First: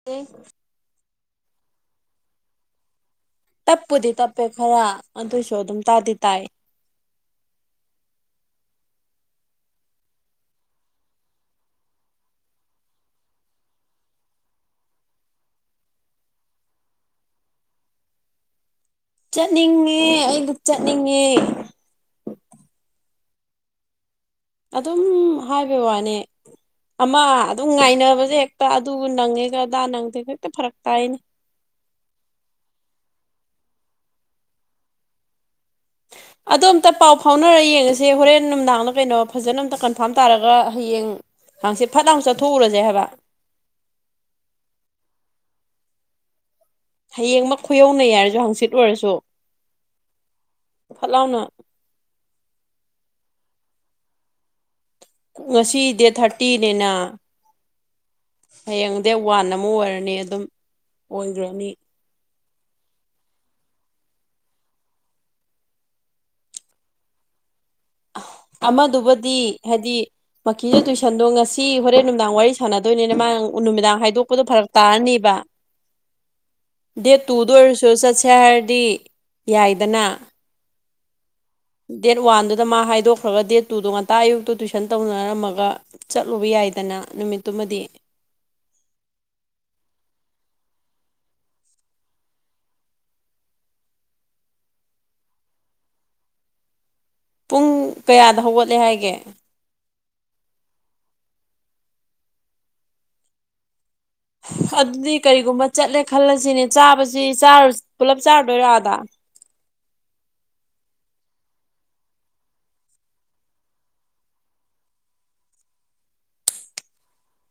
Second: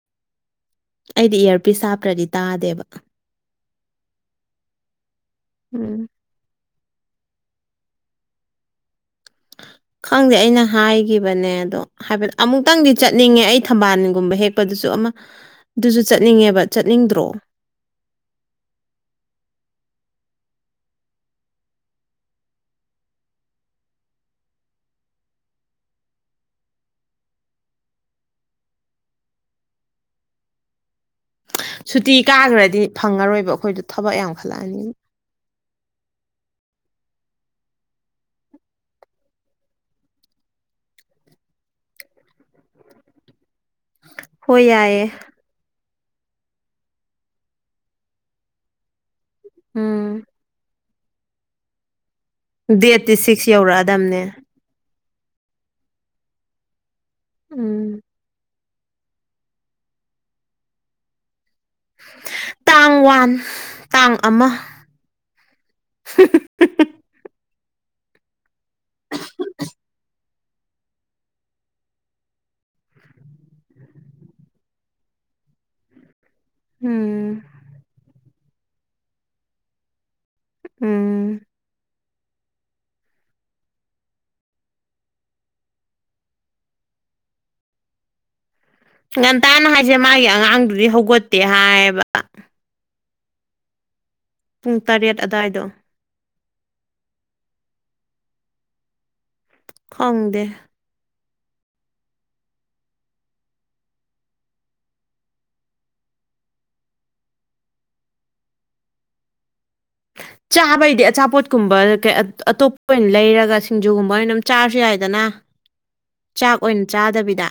[inaudible] ꯑꯩꯗꯤ ꯏꯌꯥꯔꯄꯤꯁ ꯍꯥꯞꯇ꯭ꯔꯗꯤ ꯇꯥꯗꯦꯕ ꯇꯞꯄꯨꯗꯤ ꯇꯞꯄꯦ ꯈꯔ ꯑꯗꯨꯏꯁꯨ ꯑꯗꯨꯝ ꯎꯝ ꯇꯥꯗꯤ ꯇꯥꯏ ꯈꯪꯗꯦ ꯑꯩꯅ ꯍꯥꯏꯈꯤꯕꯅꯦ ꯑꯗꯣ ꯍꯥꯏꯕꯗꯤ ꯑꯃꯨꯛꯇꯪꯗꯤ ꯆꯠꯅꯤꯡꯉꯦ ꯑꯩ ꯊꯝꯕꯥꯜꯒꯨꯝꯕ ꯍꯦꯛꯄꯗꯨꯁꯨ ꯑꯃ ꯑꯗꯨꯁꯨ ꯆꯠꯅꯤꯡꯉꯦꯕ ꯆꯠꯅꯤꯡꯗ꯭ꯔꯣ ꯆꯠꯅꯤꯡꯉꯦ ꯑꯩꯗꯤ ꯆꯠꯅꯤꯡꯉꯦ ꯑꯗꯨꯝ ꯍꯥꯏꯕꯩ ꯋꯥꯅꯦ ꯑꯃ ꯑꯗꯨꯝ ꯉꯥꯏꯅꯕꯁꯦ ꯍꯦꯛꯇ ꯑꯗꯨ ꯅꯪꯉꯦꯒ ꯑꯗꯥ ꯅꯪꯗꯦꯒ ꯍꯦꯛꯇ ꯐꯔꯛ ꯇꯥꯏꯅꯦ ꯁꯨꯇꯤ ꯀꯥꯈ꯭ꯔꯗꯤ ꯐꯪꯉꯔꯣꯏꯕ ꯑꯩꯈꯣꯏꯗꯣ ꯊꯕꯛ ꯌꯥꯝꯈꯠꯂꯛꯑꯅꯤ ꯑꯗꯣ ꯑꯝꯇ ꯄꯥꯎ ꯐꯥꯎꯅꯔ ꯌꯦꯡꯉꯁꯦ ꯍꯣꯔꯦꯟ ꯅꯨꯝꯗꯥꯡꯂ ꯀꯩꯅꯣ ꯐꯖꯅ ꯑꯝꯇ ꯀꯟꯐꯥꯔꯝ ꯇꯥꯔꯒ ꯍꯌꯦꯡ ꯍꯪꯆꯦꯠ ꯐꯠ ꯂꯥꯏꯅ ꯆꯠꯊꯣꯛꯎꯔꯁꯦ ꯍꯥꯏꯕ ꯍꫭꯏ ꯌꯥꯏꯌ‌ꯦ ꯍꯌꯦꯡꯃꯛ ꯈꯣꯏꯌꯧꯅꯩ ꯌꯥꯔꯁꯨ ꯍꯪꯆꯤꯠ ꯑꯣꯏꯔꯁꯨ ꯎꯝ ꯐꯠ ꯂꯥꯎꯅ ꯗꯦꯠꯇꯤ ꯁꯤꯛꯁ ꯌꯧꯔꯛꯑꯗꯕꯅꯦ ꯉꯁꯤ ꯗ‌ꯦꯠ ꯊꯥꯔꯇꯤꯅꯤꯅ ꯎꯝ ꯍꯌꯦꯡꯗꯩ ꯋꯥꯟ ꯑꯃ ꯑꯣꯏꯔꯅꯤ ꯑꯗꯨꯝ ꯑꯣꯏꯈ꯭ꯔꯅꯤ ꯇꯥꯡ ꯋꯥꯟ ꯇꯥꯡ ꯑꯃ ꯑꯃꯗꯨꯕꯨꯗꯤ ꯍꯥꯏꯗꯤ ꯃꯁꯨ [unintelligible] ꯇꯨꯏꯁꯟꯗꯣ ꯉꯁꯤ ꯍꯣꯔꯦꯟ ꯅꯨꯡꯗꯥꯡ ꯋꯥꯔꯤ ꯁꯥꯟꯅꯗꯣꯏꯅꯤꯅ ꯃꯥ ꯅꯨꯃꯤꯗꯥꯡ ꯍꯥꯏꯗꯣꯛꯄꯗꯣ ꯐꯔꯛ ꯇꯥꯔꯅꯤꯕ ꯎꯝ [inaudible] ꯗꯦꯠ ꯇꯨꯗ ꯑꯣꯏꯔꯁꯨ ꯆꯠꯁꯦ ꯍꯥꯏꯔꯗꯤ ꯌꯥꯏꯗꯅ ꯎꯝ ꯗꯦꯠ ꯋꯥꯟꯗꯨꯗ ꯃꯥ ꯍꯥꯏꯗꯣꯛꯈ꯭ꯔꯒ ꯗꯦꯠ ꯇꯨꯗꯣ ꯉꯟꯇ ꯑꯌꯨꯛꯇꯣ ꯇꯨꯏꯁꯟ ꯇꯧꯅꯔꯝꯃꯒ ꯆꯠꯂꯨꯕ ꯌꯥꯏꯗꯅ ꯅꯨꯃꯤꯠꯇꯨꯃꯗꯤ ꯉꯟꯇꯥꯅ ꯍꯥꯏꯁꯦ ꯃꯥꯒꯤ ꯑꯉꯥꯡꯗꯨꯗꯤ ꯍꯧꯒꯠꯇꯦ ꯍꯥꯏꯌꯦꯕ ꯄꯨꯡ ꯇꯔꯦꯠ ꯑꯗꯨꯋꯥꯏꯗꯣ ꯄꯨꯡ ꯀꯌꯥꯗ ꯍꯧꯒꯠꯂꯦ ꯍꯥꯏꯒꯦ ꯈꯪꯗꯦ ꯑꯗꯨꯗꯤ ꯀꯔꯤꯒꯨꯝꯕ ꯆꯠꯂꯦ ꯈꯜꯂꯁꯤꯅꯦ ꯆꯥꯕꯁꯤ ꯄꯨꯂꯞ ꯆꯥꯔꯨꯗꯣꯏꯔꫭ ꯑꯗꯥ ꯆꯥꯕꯩꯗꯤ ꯑꯆꯥꯄꯣꯠꯀꯨꯝꯕ ꯑꯇꯣꯞꯄ ꯑꯣꯏꯅ ꯂꯩꯔꯒ ꯁꯤꯡꯖꯨꯒꯨꯝꯕ ꯑꯣꯏꯅ ꯆꯥꯔꯁꯨ ꯌꯥꯏꯗꯅ ꯆꯥꯛ ꯑꯣꯏꯅ ꯆꯥꯗꯕꯤꯗ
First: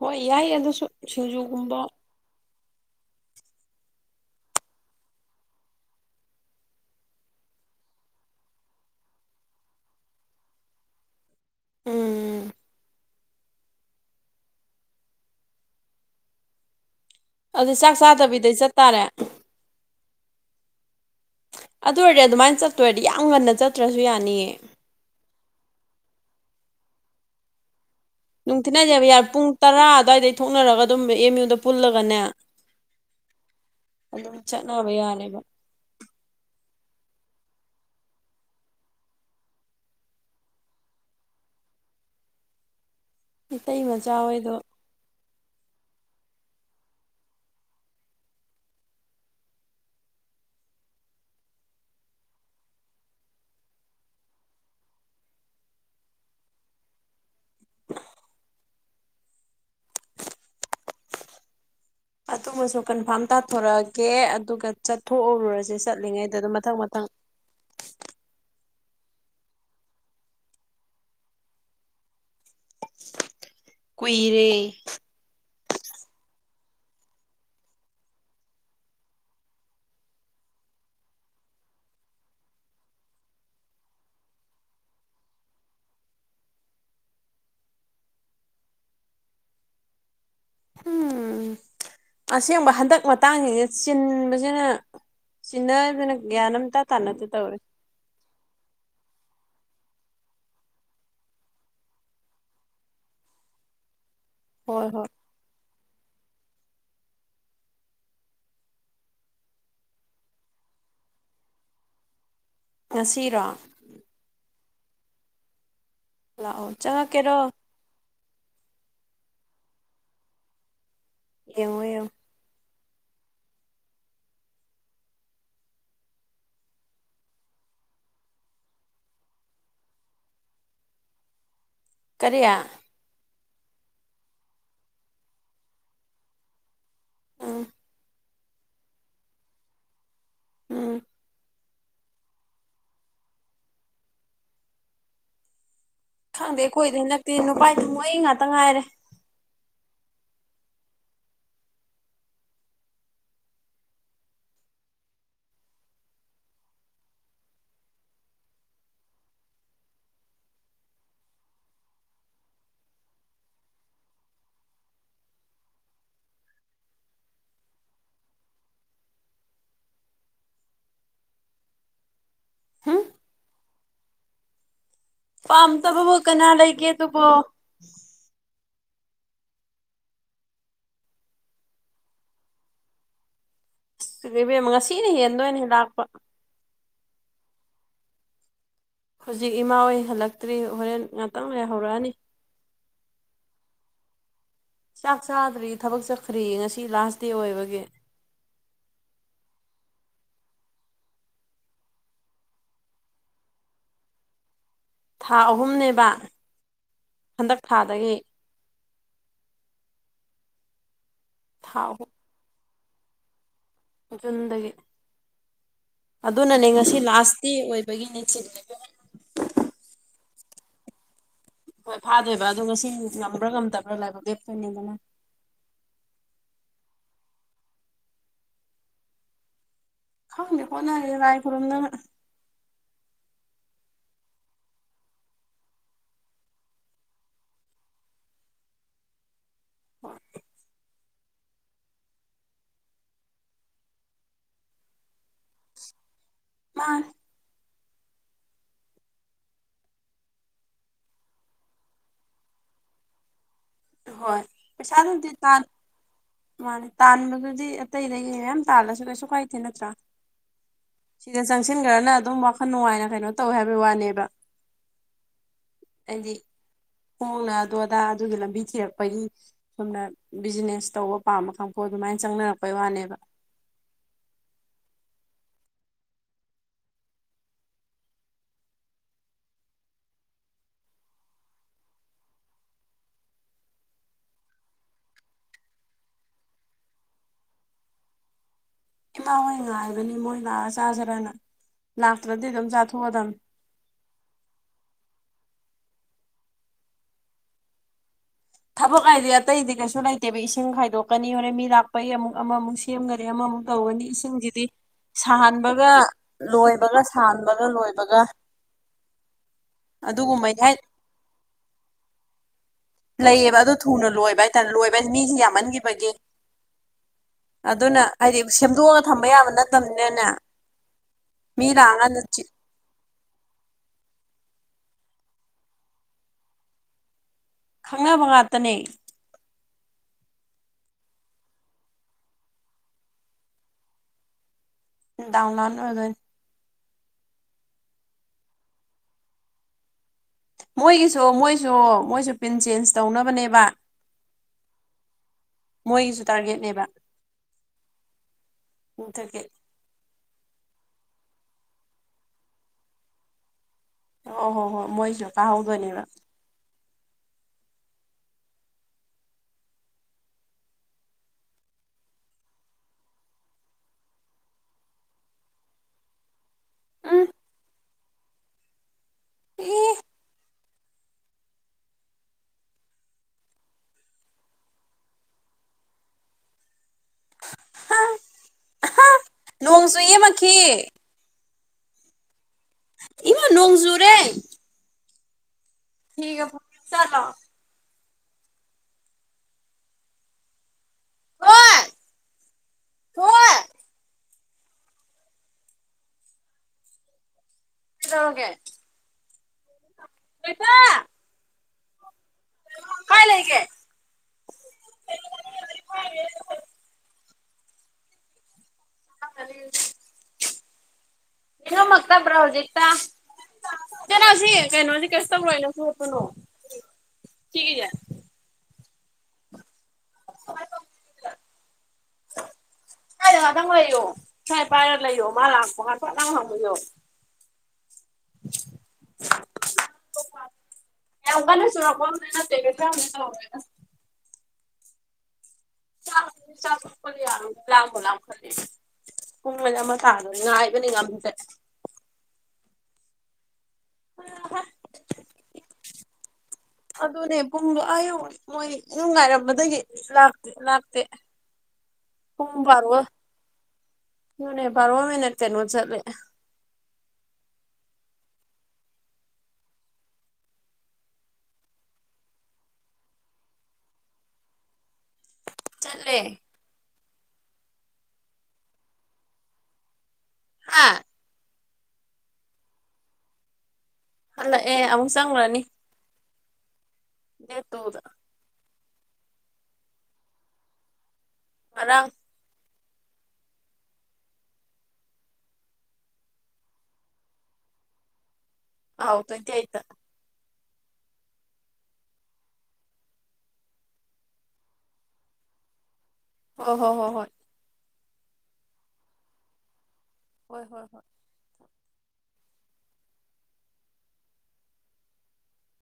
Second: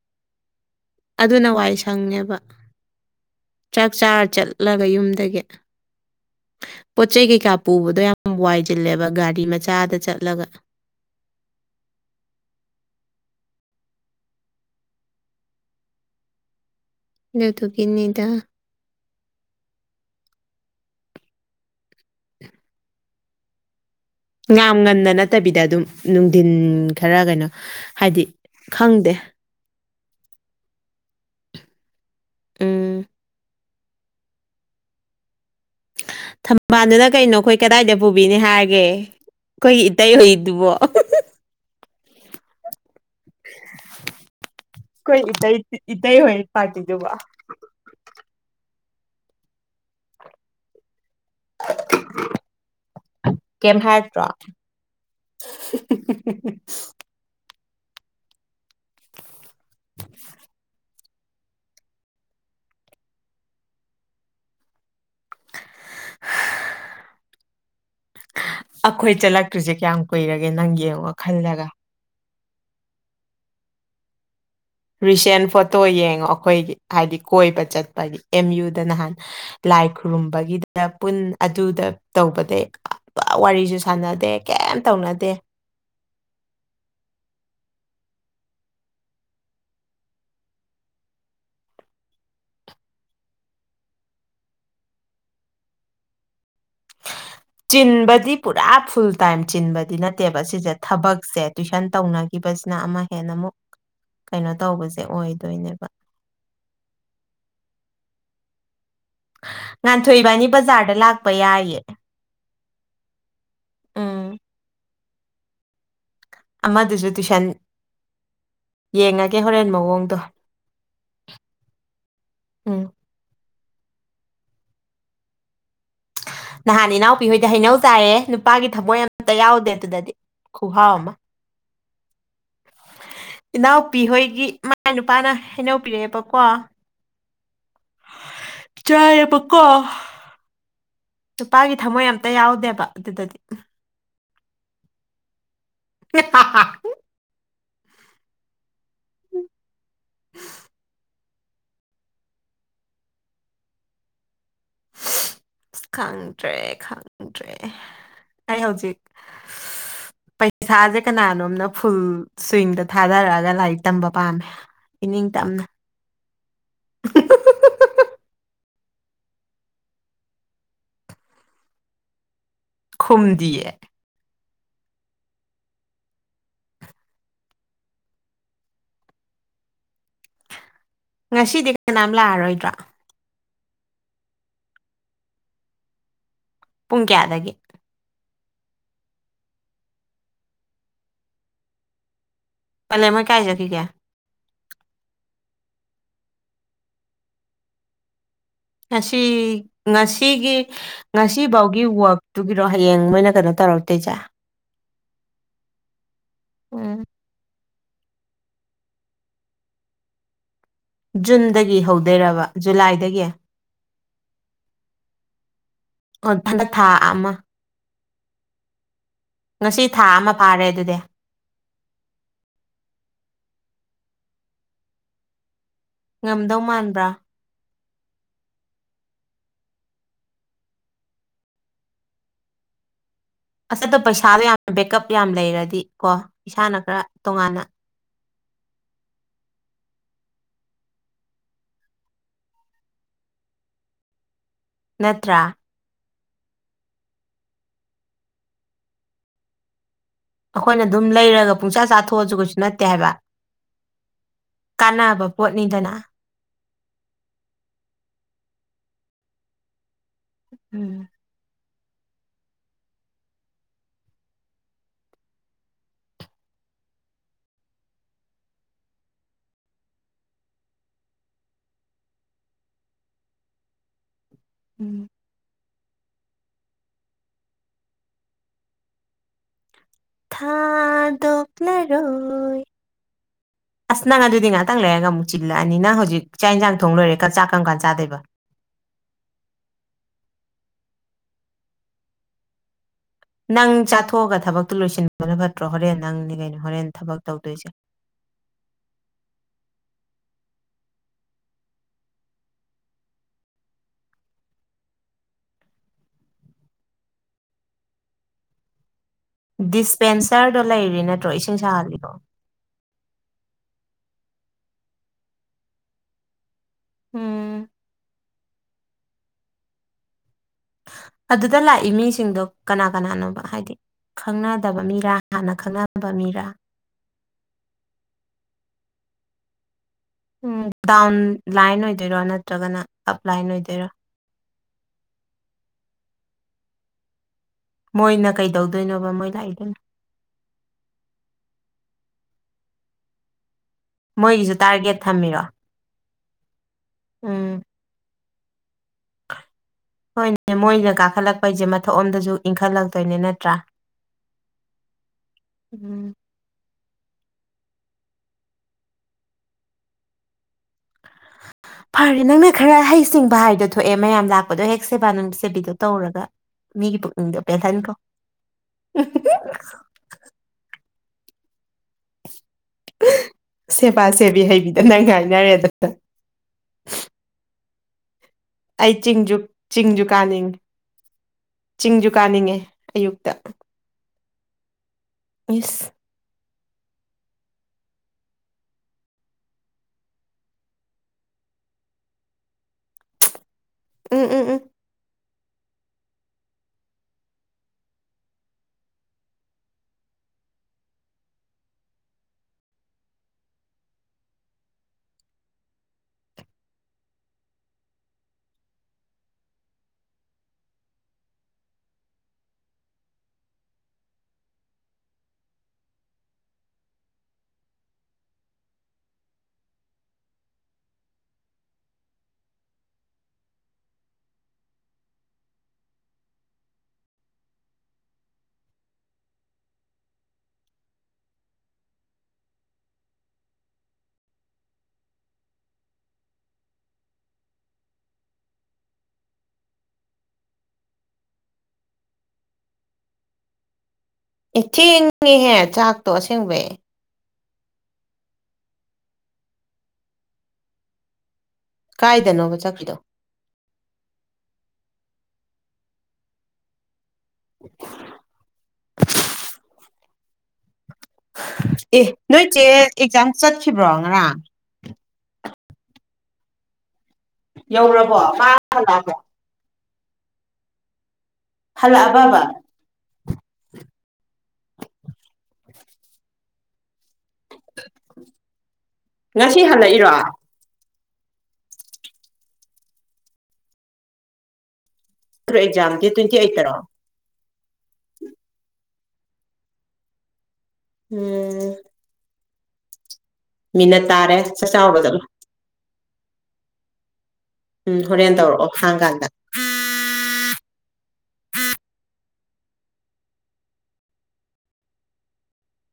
ꯍꯣꯏ ꯌꯥꯏ ꯑꯗꯨꯁꯨ ꯑꯗꯨꯅ ꯋꯥꯏ ꯁꯤꯡꯖꯨꯒꯨꯝꯕ ꯁꯪꯉ‌ꯦꯕ ꯆ꯭ꯔꯥꯛ ꯆꯥꯔ ꯆꯠꯂꯒ ꯌꯨꯝꯗꯒꯤ ꯄꯣꯠ ꯆꯩꯩ ꯀꯩꯀꯥ ꯄꯨꯕꯗꯣ ꯌꯥꯝ ꯋꯥꯏꯁꯤꯜꯂꯦꯕ ꯒꯥꯔꯤ ꯃꯆꯥꯗ ꯆꯠꯂꯒ ꯎꯝ ꯑꯗꯨ ꯆꯥꯛ ꯑꯗꯨꯗꯨꯒꯤꯅꯤꯗ ꯆꯥꯗꯕꯤꯗ ꯆꯠꯇꯥꯔꯦ ꯑꯗꯨ ꯑꯣꯏꯔꯗꯤ ꯑꯗꯨꯃꯥꯏꯅ ꯆꯠꯇꯣꯏꯔꯗꯤ ꯌꯥꯝ ꯉꯟꯅ ꯆꯠ ꯇ꯭ꯔꯥꯁꯨ ꯌꯅꯤ ꯌꯥꯝ ꯉꯟꯟꯅ ꯅꯠꯇꯕꯤꯗ ꯑꯗꯨꯝ ꯅꯨꯡꯊꯤꯟ ꯈꯔ ꯀꯩꯅꯣ ꯍꯥꯏꯗꯤ ꯅꯨꯡꯊꯤꯟ ꯍꯥꯏꯖ‌ꯦ ꯈꯪꯗꯦ ꯌꯥꯝ ꯄꯨꯡ ꯇꯔꯥ ꯑꯗꯨꯋꯥꯏꯗꯩ ꯊꯣꯛꯅꯔꯒ ꯑꯗꯨꯝ ꯑꯦꯝ ꯌꯨꯗ ꯄꯨꯜꯂꯒꯅꯦ ꯎꯝ ꯑꯗꯨꯝ ꯆꯠꯅꯕ ꯌꯥꯅꯦꯕ ꯊꯝꯕꯥꯜꯗꯨꯅ ꯀꯩꯅꯣ ꯑꯩꯈꯣꯏ ꯀꯗꯥꯏꯗ ꯄꯨꯕꯤꯅꯤ ꯍꯥꯏꯔꯒꯦ ꯈꯣꯏ ꯏꯇꯥꯏ ꯑꯣꯏꯗꯨꯕꯣ ꯃꯤꯇꯩꯩ ꯃꯆꯥ ꯍꯣꯏꯗꯣ ꯀꯣꯏ ꯏꯇꯩ ꯏꯇꯩ ꯍꯣꯏ ꯄꯥꯔꯇꯤꯗꯨꯕꯣ [inaudible] ꯀꯦꯝ ꯍꯥꯏꯔꯛꯇ꯭ꯔꯣ [inaudible] ꯑꯗꯨꯕꯨꯁꯨ ꯀꯟꯐꯥꯔꯝ ꯇꯥꯊꯣꯔꯛꯑꯒꯦ ꯑꯗꯨꯒ ꯆꯠꯊꯣꯛꯎꯔꯨꯔꯁꯦ ꯆꯠꯂꯤꯉꯩꯗ ꯑꯗꯨꯝ ꯃꯊꯪ ꯃꯊꯪ ꯑꯩꯈꯣꯏ ꯆꯠꯂꯛꯇ꯭ꯔꯤꯁꯦ ꯀꯌꯥꯝ ꯀꯨꯏꯔꯒꯦ ꯅꯪ ꯌꯦꯡꯉꯣ ꯈꯜꯂꯒ ꯀꯨꯏꯔꯦ ꯔꯤꯁꯦꯟ ꯐꯣꯇꯣ ꯌꯦꯡꯉꯣ ꯑꯩꯈꯣꯏꯒꯤ ꯍꯥꯏꯗꯤ ꯀꯣꯏꯕ ꯆꯠꯄꯒꯤ ꯑꯦꯝ ꯌꯨꯗ ꯅꯍꯥꯟ ꯂꯥꯏ ꯈꯨꯔꯨꯝꯕꯒꯤꯗ ꯄꯨꯟ ꯑꯗꯨꯗ ꯇꯧꯕꯗ ꯄꯨ ꯋꯥꯔꯤꯁꯨ ꯁꯥꯟꯅꯗꯦ ꯀꯩꯝ ꯇꯧꯅꯗꯦ ꯎꯝ [inaudible] ꯑꯁꯦꯡꯕ ꯍꯟꯗꯛ ꯃꯇꯥꯡꯁꯤꯅ ꯆꯤꯟꯕꯁꯤꯅ ꯁꯤꯅ ꯑꯗꯨꯅ ꯒ꯭ꯌꯥꯟ ꯑꯝ ꯏꯇꯥꯟ ꯇꯅꯗꯤ ꯇꯧꯔꯦ ꯆꯤꯟꯕꯗꯤ ꯄꯨꯔꯥ ꯐꯨꯜ ꯇꯥꯏꯝ ꯆꯤꯟꯕꯗꯤ ꯅꯠꯇꯦꯕ ꯁꯤꯁꯦ ꯊꯕꯛꯁꯦ ꯇꯨꯏꯁꯟ ꯇꯧꯅ ꯀꯤꯕꯁꯤꯅ ꯑꯃ ꯍꯦꯟꯅ ꯑꯃꯨꯛ ꯀꯩꯅꯣ ꯍꯣꯏ ꯇꯧꯕꯁꯦ ꯍꯣꯏ ꯑꯣꯏꯗꯣꯏꯅꯦꯕ ꯉꯥꯟꯊꯣꯏꯕꯥꯅꯤ ꯕꯖꯥꯔꯗ ꯂꯥꯛꯄ ꯌꯥꯏꯌꯦ ꯉꯁꯤꯔꯣ ꯎꯝ ꯂꯥꯛꯑꯣ ꯑꯃꯗꯨꯁꯨ ꯆꯪꯉꯛꯀꯦꯔꯣ ꯇꯨꯏꯁꯟ ꯌꯦꯡꯉꯒꯦ ꯍꯣꯔꯦꯟ ꯃꯑꯣꯡꯗꯣ ꯌꯦꯡꯉꯣ ꯌꯦꯡꯉꯣ ꯎꯝ ꯅꯍꯥꯟ ꯏꯅꯥꯎꯄꯤꯍꯣꯏꯗ ꯍꯩꯅꯧ ꯆꯥꯏꯌꯦ ꯅꯨꯄꯥꯒꯤ ꯊꯃꯣꯏ ꯑꯝꯇ ꯌꯥꯎꯗꯦ ꯑꯗꯨꯗꯗꯤ ꯈꯨꯍꯥꯎ ꯑꯃ ꯀꯔꯤꯌꯥ ꯏꯅꯥꯎꯄꯤ ꯍꯣꯏꯒꯤ ꯃꯆꯥ ꯅꯨꯨꯄꯥꯅ ꯍꯩꯅꯧ ꯄꯤꯔꯛꯑꯦꯕꯀꯣ ꯎꯝ ꯆꯥꯌꯦꯕ ꯀꯣ ꯎꯝ ꯅꯨꯄꯥꯒꯤ ꯊꯝꯃꯣꯏ ꯑꯝꯇ ꯌꯥꯎꯗꯦꯕ ꯑꯗꯨꯗꯗꯤ ꯈꯪꯗꯦ ꯑꯩꯈꯣꯏꯗ ꯍꯟꯗꯛꯇꯤ ꯅꯨꯄꯥꯥꯏ ꯊꯃꯣꯏ ꯉꯥꯛꯇ ꯉꯥꯏꯔꯦ [unintelligible] ꯈꯪꯗ꯭ꯔꯦ ꯈꯪꯗ꯭ꯔꯦ ꯑꯩ ꯍꯧꯖꯤꯛ ꯄꯩꯈꯥꯁꯦ ꯀꯅꯥꯅꯣꯝꯅ ꯐꯨꯜ ꯁ꯭ꯋꯤꯡꯗ ꯊꯥꯗꯔꯛꯑꯒ ꯂꯥꯏꯔꯤꯛ ꯇꯝꯕ ꯄꯥꯝꯃꯦ ꯏꯅꯤꯡ ꯇꯝꯅ ꯍꯨꯝ ꯈꯨꯝꯗꯤꯌꯦ ꯄꯥꯝꯇꯕꯕꯨ ꯀꯅꯥ ꯂꯩꯒꯦ ꯑꯗꯨꯕꯣ ꯉꯁꯤꯗꯤ ꯀꯅꯥꯝ ꯂꯥꯛꯑꯔꯣꯏꯗ꯭ꯔꯣ ꯏꯕꯦꯝ ꯉꯁꯤꯅ ꯍꯦꯟꯗꯣꯏꯅꯦ ꯂꯥꯛꯄ ꯄꯨꯡ ꯀꯌꯥꯗꯒꯤ ꯍꯧꯖꯤꯛ ꯏꯃꯥ ꯍꯣꯏ ꯍꯜꯂꯛꯇ꯭ꯔꯤ ꯍꯣꯔꯦꯟ ꯉꯥꯛꯇꯪ ꯂꯩꯔ ꯍꯧꯔꯛꯑꯅꯤ ꯄꯂꯦꯟꯃꯩ ꯀꯥꯏ ꯆꯠꯈꯤꯒꯦ ꯆꯥꯛ ꯆꯥꯗ꯭ꯔꯤ ꯊꯕꯛ ꯆꯠꯈ꯭ꯔꯤ ꯉꯁꯤ ꯂꯥꯁ ꯗꯦ ꯑꯣꯏꯕꯒꯤ ꯉꯁꯤ ꯉꯁꯤꯒꯤ ꯉꯁꯤ ꯐꯥꯎꯒꯤ ꯋꯥꯛꯇꯨꯒꯤꯔꯣ ꯍꯌꯦꯡ ꯃꯣꯏꯅ ꯀꯩꯅꯣ ꯇꯧꯔꯛꯇꯣꯏꯖꯦ ꯊꯥ ꯑꯍꯨꯝꯅꯦꯕ ꯎꯝ ꯍꯟꯗꯛ ꯊꯥꯗꯒꯤ ꯖꯨꯟꯗꯒꯤ ꯊꯥ ꯑꯍꯨꯝ ꯍꯧꯗꯣꯏꯔꯕ ꯖꯨꯂꯥꯏꯗꯒꯤ ꯖꯨꯟꯗꯒꯤ ꯑꯣ ꯑꯗꯨꯅꯅꯦ ꯍꯟꯗꯛ ꯊꯥ ꯉꯁꯤ ꯑꯃ ꯂꯥꯁ ꯗꯦ ꯑꯣꯏꯕꯒꯤꯅꯦ [inaudible] ꯉꯁꯤ ꯊꯥ ꯑꯃ ꯐꯥꯔꯦ ꯑꯗꯨꯗꯤ ꯍꯣꯏ ꯐꯥꯗꯣꯏꯕ ꯑꯗꯣ ꯉꯁꯤ ꯉꯝꯕ꯭ꯔꯥ ꯉꯝꯗꯕ꯭ꯔꯥ ꯂꯥꯏꯕꯛ ꯂꯦꯞꯇꯣꯏꯅꯤꯗꯅ ꯉꯝꯗꯧ ꯃꯥꯟꯕ꯭ꯔꯥ ꯈꯪꯗꯦ ꯍꯣꯠꯅꯔꯦ ꯂꯥꯏ ꯈꯨꯔꯨꯝꯅꯕ ꯑꯁꯗꯣ ꯄꯩꯁꯥꯗꯣ ꯌꯥꯝ ꯕꯦꯛꯀꯞ ꯌꯥꯝ ꯂꯩꯔꯗꯤ ꯀꯣ ꯏꯁꯥꯅ ꯈꯔ ꯇꯣꯉꯥꯟꯅ [inaudible] ꯅꯠꯇ꯭ꯔꯥ ꯃꯥꯟꯅꯦ ꯑꯩꯈꯣꯏꯅ ꯑꯗꯨꯝ ꯂꯩꯔꯒ ꯄꯨꯡꯁꯥ ꯆꯥꯊꯣꯛꯑꯁꯨ ꯀꯩꯁꯨ ꯅꯠꯇꯦ ꯍꯥꯏꯕ ꯍꯣꯏ ꯀꯥꯟꯅꯕ ꯄꯣꯠꯅꯤꯗꯅ ꯃꯥꯟꯅꯦ ꯇꯥꯟꯕꯗꯨꯗꯤ ꯑꯇꯩꯗꯒꯤ ꯃꯌꯥꯝ ꯇꯥꯜꯂꯁꯨ ꯀꯩꯁꯨ ꯀꯥꯏꯗꯦ ꯅꯠꯇ꯭ꯔꯥ ꯎꯝ ꯁꯤꯗ ꯆꯪꯁꯤꯟꯈ꯭ꯔꯅ ꯑꯗꯨꯝ ꯋꯥꯈꯜ ꯅꯨꯡꯉꯥꯏꯅ ꯀꯩꯅꯣ ꯇꯧꯋꯦ ꯍꯥꯏꯕꯩ ꯋꯥꯅꯦꯕ ꯑꯩꯗꯤ ꯍꯣꯡꯅ ꯑꯗꯣ ꯑꯗꯥ ꯑꯗꯨꯒꯤ ꯂꯝꯕꯤ ꯊꯤꯔꯛ ꯑꯩꯈꯣꯏꯒꯤ ꯁꯝꯅ ꯕꯤꯖꯤꯅꯦꯁ ꯇꯧꯕ ꯄꯥꯝꯕ ꯀꯥꯡꯄꯨ ꯑꯗꯨꯃꯥꯏꯅ ꯆꯪꯅꯔꯛꯄꯩ ꯋꯥꯅꯦꯕ ꯎꯝ ꯊꯥꯗꯣꯛꯂꯔꯣꯏ ꯑꯁ ꯅꯪ ꯑꯗꯨꯗꯤ ꯉꯥꯛꯇꯪ ꯂꯩꯔꯒ ꯑꯃꯨꯛ ꯆꯤꯜꯂꯛꯑꯅꯤ ꯅꯪ ꯍꯧꯖꯤꯛ ꯆꯥꯛ ꯏꯟꯖꯥꯡ ꯊꯣꯡ ꯂꯣꯏꯔꯀ ꯆꯥꯛ ꯀꯔꯝ ꯀꯥꯟ ꯆꯥꯗꯣꯏꯕ ꯏꯃꯥ ꯍꯣꯏ ꯉꯥꯏꯕꯅꯤ ꯃꯣꯏ ꯂꯥꯛꯑꯒ ꯆꯥꯖꯦꯔꯅ ꯂꯥꯛꯇ꯭ꯔꯗꯤ ꯑꯗꯨꯝ ꯆꯥꯊꯣꯛꯑꯗꯝꯅꯤ ꯅꯪ ꯆꯥꯊꯣꯛꯑꯒ ꯊꯕꯛꯇꯨ ꯂꯣꯏꯁꯤꯟꯕꯅ ꯐꯠꯇ꯭ꯔꯣ ꯍꯣꯔꯦꯟ ꯅꯪꯅꯦ ꯀꯩꯅꯣ ꯍꯣꯔꯦꯟ ꯊꯕꯛ ꯇꯧꯗꯣꯏꯁꯦ ꯊꯕꯛ ꯍꯥꯏꯗꯤ ꯑꯇꯩꯗꯤ ꯀꯩꯁꯨ ꯂꯩꯇꯦꯕ ꯏꯁꯤꯡ ꯈꯥꯏꯗꯣꯛꯀꯅꯤ ꯍꯣꯔꯦꯟ ꯃꯤ ꯂꯥꯛꯄꯒꯤ ꯑꯃꯨꯛ ꯑꯃꯃꯨꯛ ꯁꯤ ꯁꯦꯝꯒꯅꯤ ꯑꯃꯃꯨꯛ ꯇꯧꯒꯅꯤ ꯏꯁꯤꯡꯁꯤꯗꯤ ꯁꯥꯍꯟꯕꯒ ꯂꯣꯏꯕꯒ ꯁꯥꯍꯟꯕꯒ ꯂꯣꯏꯕꯒ ꯗꯤꯁꯄꯦꯟꯁꯔꯗꯣ ꯑꯗꯨꯒꯨꯝꯕꯩꯅꯤ ꯍꯥꯏ ꯂꯩꯔꯤ ꯅꯠꯇ꯭ꯔꯣ ꯏꯁꯤꯡ ꯁꯥꯍꯜꯂꯤꯗꯣ ꯂꯩꯌꯦꯕ ꯑꯗꯣ ꯊꯨꯅ ꯂꯣꯏꯕ ꯍꯥꯏꯇꯥꯔꯦ ꯂꯣꯏꯕ ꯍꯥꯏꯁꯦ ꯃꯤꯁꯦ ꯌꯥꯝꯃꯟꯈꯤꯕꯒꯤ ꯎꯝ ꯑꯗꯨꯅ ꯍꯥꯏꯗꯤ ꯁꯦꯝꯗꯣꯛꯑꯒ ꯊꯝꯕ ꯌꯥꯕ ꯅꯠꯇꯕꯅꯤꯅꯅꯦ ꯑꯗꯨꯗ ꯃꯤ ꯂꯥꯛꯏ ꯂꯥꯛꯑꯀꯥꯟꯗ ꯃꯤꯁꯤꯡꯗꯣ ꯀꯅꯥ ꯀꯅꯥꯅꯣꯕ ꯍꯥꯏꯗꯤ ꯈꯪꯅꯗꯕ ꯃꯤꯔꯥ ꯍꯥꯟꯅ ꯈꯪꯅꯕ ꯃꯤꯔꯥ ꯈꯪꯅꯕ ꯉꯥꯛꯇꯅꯦ ꯎꯝ ꯗꯥꯎꯟ ꯂꯥꯏꯟ ꯑꯣꯏꯗꯣꯏꯔꯣ ꯅꯠꯇ꯭ꯔꯒꯅ ꯑꯞ ꯂꯥꯏꯟ ꯑꯣꯏꯗꯣꯏꯔꯣ ꯎꯝ ꯗꯥꯎꯟ ꯂꯥꯏꯟ [inaudible] ꯃꯣꯏꯅ ꯀꯩꯗꯧꯗꯣꯏꯅꯣꯕ ꯃꯣꯏ ꯂꯥꯛꯏꯗꯨꯅ ꯃꯣꯏꯒꯤꯁꯨ ꯃꯣꯏꯁꯨ ꯃꯣꯏꯁꯨ ꯄꯤꯟ ꯆꯦꯟꯖ ꯇꯧꯅꯕꯅꯦꯕ ꯃꯣꯏꯒꯤꯁꯨ ꯇꯥꯔꯒꯦꯠ ꯊꯝꯃꯤꯔꯣ ꯃꯣꯏꯒꯤꯁꯨ ꯇꯥꯔꯒꯦꯠꯅꯦꯕ ꯎꯝ ꯑꯗꯨꯒꯤ ꯍꯣꯏꯅꯦ ꯃꯣꯏꯅ ꯀꯥꯈꯠꯂꯛꯄꯩꯁꯦ ꯃꯊꯛ ꯑꯣꯝꯗꯁꯨ ꯏꯟꯈꯠꯂꯛꯇꯣꯏꯅꯦ ꯅꯠꯇ꯭ꯔꯥ ꯑꯣ ꯍꯣ ꯍꯣ ꯃꯣꯏꯁꯨ ꯀꯥꯍꯧꯗꯣꯏꯅꯦꯕ ꯎꯝ ꯐꯔꯦ ꯅꯪꯅ ꯈꯔ ꯍꯩꯁꯤꯡꯕ ꯍꯥꯏꯗꯣ ꯊꯣꯛꯑꯦ ꯃꯌꯥꯝ ꯂꯥꯛꯄꯗꯣ ꯍꯦꯛ ꯁꯦꯕꯥ ꯅꯨꯡ ꯁꯦꯕꯤꯗꯣ ꯇꯧꯔꯒ ꯃꯤꯒꯤ ꯎꯝ ꯄꯨꯛꯅꯤꯡꯗꯣ ꯄꯦꯜꯍꯟꯈꯣ ꯏ ꯁꯦꯕꯥ ꯁꯦꯕꯤ ꯍꯩꯕꯤꯗ ꯅꯪ ꯉꯥꯏꯅꯔꯦꯗꯅ ꯑꯩ ꯆꯤꯡꯖꯨ ꯅꯣꯡ ꯆꯤꯡꯖꯨ ꯆꯨꯏꯌꯦ ꯀꯥꯅꯤꯡ ꯃꯈꯤ ꯆꯤꯡꯖꯨ ꯀꯥꯅꯤꯡꯉꯦ ꯑꯌꯨꯛꯇ ꯏꯃ ꯅꯣꯡꯖꯨꯔꯦ ꯑꯁ ꯐꯤꯒ ꯐ ꯆꯠꯂꯣ ꯊꯣꯏ ꯊꯣꯏ ꯎꯝ ꯎꯝ ꯎꯝ ꯆꯥꯒꯦ ꯊꯣꯢꯕ ꯀꯥꯏ ꯂꯩꯒꯦ [inaudible] ꯅꯤꯉꯝꯃꯛꯇꯕ꯭ꯔꯣꯖꯤꯛꯇ ꯀꯅꯥꯁꯨ ꯌꯦꯡꯀꯅꯨ ꯑꯁꯤ ꯀꯩꯁꯨ ꯇꯧꯔꯣꯢ ꯆꯣꯠꯄꯅꯣ ꯁꯤꯒꯤꯖꯦ [inaudible] ꯁꯥꯏꯗ ꯉꯥꯛꯇꯪ ꯂꯩꯌꯣ ꯁꯥꯏ ꯄꯥꯏꯔ ꯂꯩꯌꯣ ꯃꯥ ꯂꯥꯛꯄ ꯉ ꯄꯣꯠ ꯇꯪ ꯍꯪꯕꯤꯌꯣ [inaudible] ꯌꯥꯝ ꯀꯥꯟ ꯆꯨꯔꯛꯄꯎꯗꯤ ꯅꯠꯇꯦ ꯕꯦꯛꯆꯥꯎꯅꯦ ꯀꯣ ꯆꯥꯛ ꯆ ꯈꯄꯗꯤ ꯌꯥꯔꯕ ꯂꯥꯝꯕꯨ ꯂꯥꯝꯈꯜꯂꯦ ꯄꯨꯡ ꯃꯅꯤ ꯑꯃ ꯇꯗꯣꯔꯦ ꯉꯥꯏꯕꯗꯤ ꯉꯝꯗꯦ ꯑꯦ ꯊꯆꯦꯡꯉꯍꯦ ꯆꯥꯛꯇꯣ ꯑꯁꯦꯡꯕꯩ ꯑꯗꯨꯅꯦ ꯄꯨꯡꯗꯣ ꯑꯥ ꯌꯧꯛ ꯃꯣꯏ ꯅꯨꯡꯉꯥꯏꯔꯝꯃꯗꯨꯢꯒꯤ ꯂꯥꯛꯇꯦ ꯂꯥꯛꯇꯦ ꯄꯨꯡ ꯀꯥꯏꯗꯅꯣꯕ ꯆꯠꯈꯤꯗꯣ ꯕꯥꯔꯣ ꯃꯅꯦ ꯕꯥꯔꯣ ꯍꯦꯟꯅ ꯀꯩꯅꯣ ꯆꯠꯂꯦ [unintelligible] ꯑꯦ ꯅꯣꯏꯆꯦ ꯑꯦꯛꯖꯥꯝ ꯆꯠꯈꯤꯕ꯭ꯔꯣ ꯉꯔꯥꯡ ꯆꯠꯂꯦ ꯌꯧꯔꯕꯣ ꯃꯥ ꯍꯜꯂꯥꯛꯑꯕ ꯍꯥꯥ ꯍꯜꯂꯛꯑꯕꯕ ꯍꯜꯂꯛꯑꯦ ꯑꯃꯨꯛ ꯆꯪꯉꯨꯔꯅꯤ ꯗꯦꯠ ꯇꯨꯗ ꯉꯁꯤ ꯍꯜꯂꯛꯏꯔꯣ ꯉꯔꯥꯡ ꯇ ꯑꯦꯛꯖꯥꯝꯜꯒꯤ ꯇ꯭ꯋꯦꯟꯇꯤ ꯑꯦꯠꯇꯔꯣ ꯑꯥꯎ ꯇ꯭ꯋꯦꯟꯇꯤ ꯑꯦꯠꯇ ꯎꯝ ꯃꯤꯅꯠ ꯇꯥꯔꯦ ꯆꯥꯠ ꯆꯥꯎꯔꯣ ꯆꯠꯂꯣ ꯑꯍ ꯍꯣ ꯍꯣ ꯍꯣꯏ ꯎꯝ ꯍꯣꯔꯦꯟ ꯇꯧꯔꯛꯑꯣ ꯍꯥꯡ ꯀꯥꯟꯗ ꯍꯣꯏ ꯍꯣꯏ ꯍꯣꯏ